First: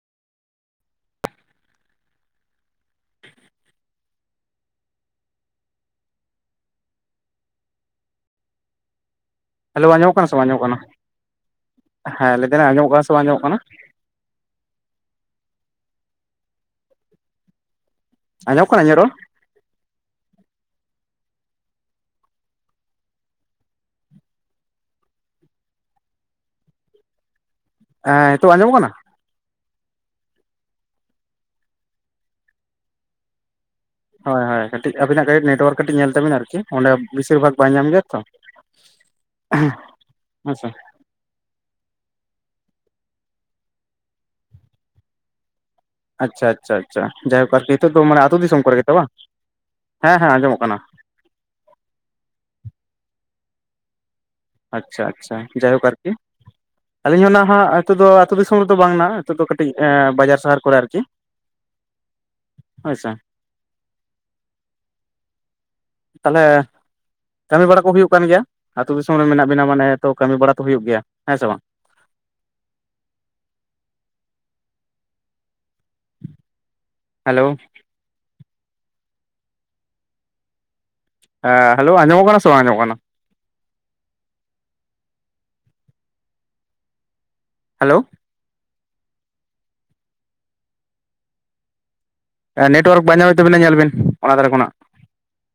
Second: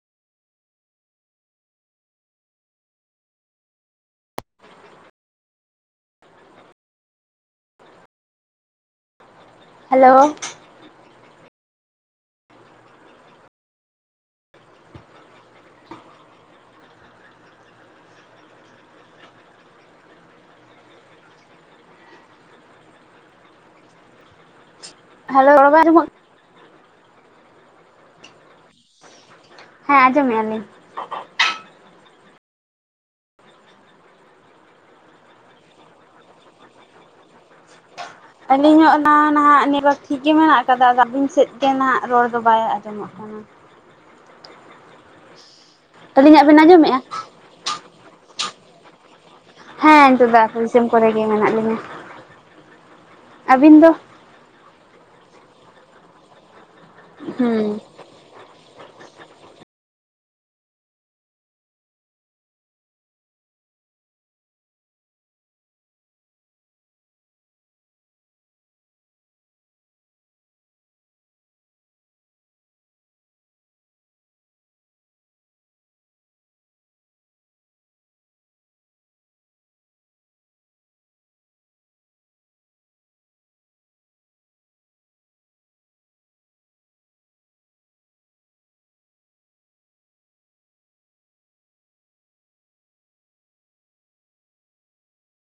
Hello ᱟᱸᱡᱚᱢᱚᱜ ᱠᱟᱱᱟ ᱥᱮ ᱵᱟᱝ ᱟᱸᱡᱚᱢᱚᱜ ᱠᱟᱱᱟ, ᱦᱮᱸ ᱞᱟᱹᱭᱮᱫᱟᱹᱧ ᱟᱸᱡᱚᱢᱚᱜ ᱠᱟᱱᱟ ᱥᱮ ᱵᱟᱝ ᱟᱸᱡᱚᱢᱚᱜ ᱠᱟᱱᱟ? ᱟᱸᱡᱚᱢᱚᱜ ᱠᱟᱱᱟ ᱤᱧᱟᱜ ᱨᱚᱲ? ᱦᱮᱞᱳ [unintelligible] ᱦᱮᱸ ᱱᱤᱛᱳᱜ ᱟᱸᱡᱚᱢᱚᱜ ᱠᱟᱱᱟ? ᱦᱮᱸ ᱟᱸᱡᱚᱢᱮᱜ ᱟᱹᱞᱤᱧ᱾ ᱦᱳᱭ ᱦᱳᱭ ᱠᱟᱹᱴᱤᱡ ᱟᱵᱤᱱᱟᱜ ᱠᱟᱹᱴᱤᱡ ᱱᱮᱴᱣᱟᱨᱠ ᱠᱟᱹᱴᱤᱡ ᱧᱮᱞ ᱛᱟᱵᱤᱱ ᱟᱨᱠᱤ ᱚᱸᱰᱮ ᱵᱤᱥᱤᱨ ᱵᱷᱟᱜᱽ ᱵᱟᱭ ᱧᱟᱢ ᱜᱮᱭᱟ ᱛᱚ᱾ ᱟᱹᱞᱤᱧ ᱦᱚ ᱚᱱᱟ ᱱᱟᱦᱟᱜ ᱱᱮᱴᱣᱟᱨᱠ ᱴᱷᱤᱠ ᱜᱮ ᱢᱮᱱᱟᱜ ᱦᱮᱸᱥᱮ ᱟᱠᱟᱫᱟ ᱟᱫᱚ ᱟᱹᱵᱤᱱ ᱥᱮᱫᱼᱼ ᱚᱱᱛᱮᱱᱟᱜ ᱨᱚᱲ ᱫᱚ ᱵᱟᱭ ᱟᱸᱡᱚᱢᱚᱜ ᱠᱟᱱᱟ᱾ ᱟᱪᱪᱷᱟ ᱟᱹᱞᱤᱧᱟᱜ ᱵᱮᱱ ᱟᱪᱪᱷᱟ ᱟᱸᱡᱚᱢᱮᱜᱼᱟ ᱟᱪᱪᱷᱟ ᱡᱟᱭᱦᱳᱠ ᱟᱨᱠᱤ ᱱᱤᱛᱚᱜ ᱫᱚ ᱢᱟᱱᱮ ᱟᱹᱛᱩ ᱫᱤᱥᱚᱢ ᱠᱚᱨᱮ ᱜᱮ ᱛᱚ ᱵᱟᱝ? ᱦᱮᱸ ᱱᱤᱛᱚᱜ ᱫᱚ ᱟᱹᱛᱩ ᱫᱤᱥᱚᱢ ᱠᱚᱨᱮ ᱜᱮ ᱢᱮᱱᱟᱜ ᱞᱤᱧᱟᱹ ᱟᱹᱵᱤᱱ ᱫᱚ? ᱟᱪᱪᱷᱟ ᱟᱪᱪᱷᱟ ᱡᱟᱭᱦᱳᱠ ᱟᱨᱠᱤ ᱟᱹᱞᱤᱧ ᱦᱚᱸ ᱱᱟᱦᱟᱜ ᱦᱩᱸ ᱱᱤᱛᱚᱜ ᱫᱚᱼᱼ ᱟᱛᱳ ᱫᱤᱥᱚᱢ ᱨᱮᱫᱚ ᱵᱟᱝ ᱱᱟᱜ ᱱᱤᱛᱚᱜ ᱫᱚ ᱠᱟᱹᱴᱤᱡ ᱵᱟᱡᱟᱨ ᱥᱟᱦᱟᱨ ᱠᱚᱨᱮ ᱟᱨᱠᱤ ᱦᱳᱭ ᱥᱮ ᱛᱟᱸᱦᱚᱞᱮ ᱠᱟᱹᱢᱤ ᱵᱟᱲᱟ ᱠᱚ ᱦᱩᱭᱩᱜ ᱠᱟᱱ ᱜᱮᱭᱟ ᱟᱹᱛᱩ ᱫᱤᱥᱚᱢ ᱨᱮ ᱢᱮᱱᱟᱜ ᱵᱤᱱᱟ ᱢᱟᱱᱮ ᱛᱚ ᱠᱟᱹᱢᱤ ᱵᱟᱲᱟ ᱛᱚ ᱦᱩᱭᱩᱜ ᱜᱮᱭᱟ ᱦᱮᱸ ᱥᱮ ᱵᱟᱝ? ᱦᱮᱞᱳ, ᱦᱮᱸ ᱦᱮᱞᱳ ᱟᱸᱡᱚᱜ ᱠᱟᱱᱟ ᱥᱮ ᱵᱟᱝ ᱟᱸᱡᱚᱢᱚᱜ ᱠᱟᱱᱟ? ᱦᱮᱞᱳᱣ ᱾ ᱮᱸ ᱱᱮᱴᱣᱟᱨᱠ ᱵᱟᱭ ᱧᱟᱢᱮᱫ ᱛᱟᱵᱤᱱᱟ ᱧᱮᱞᱵᱤᱱ, ᱚᱱᱟ ᱫᱷᱟᱨᱮ ᱠᱷᱚᱱᱟᱜ᱾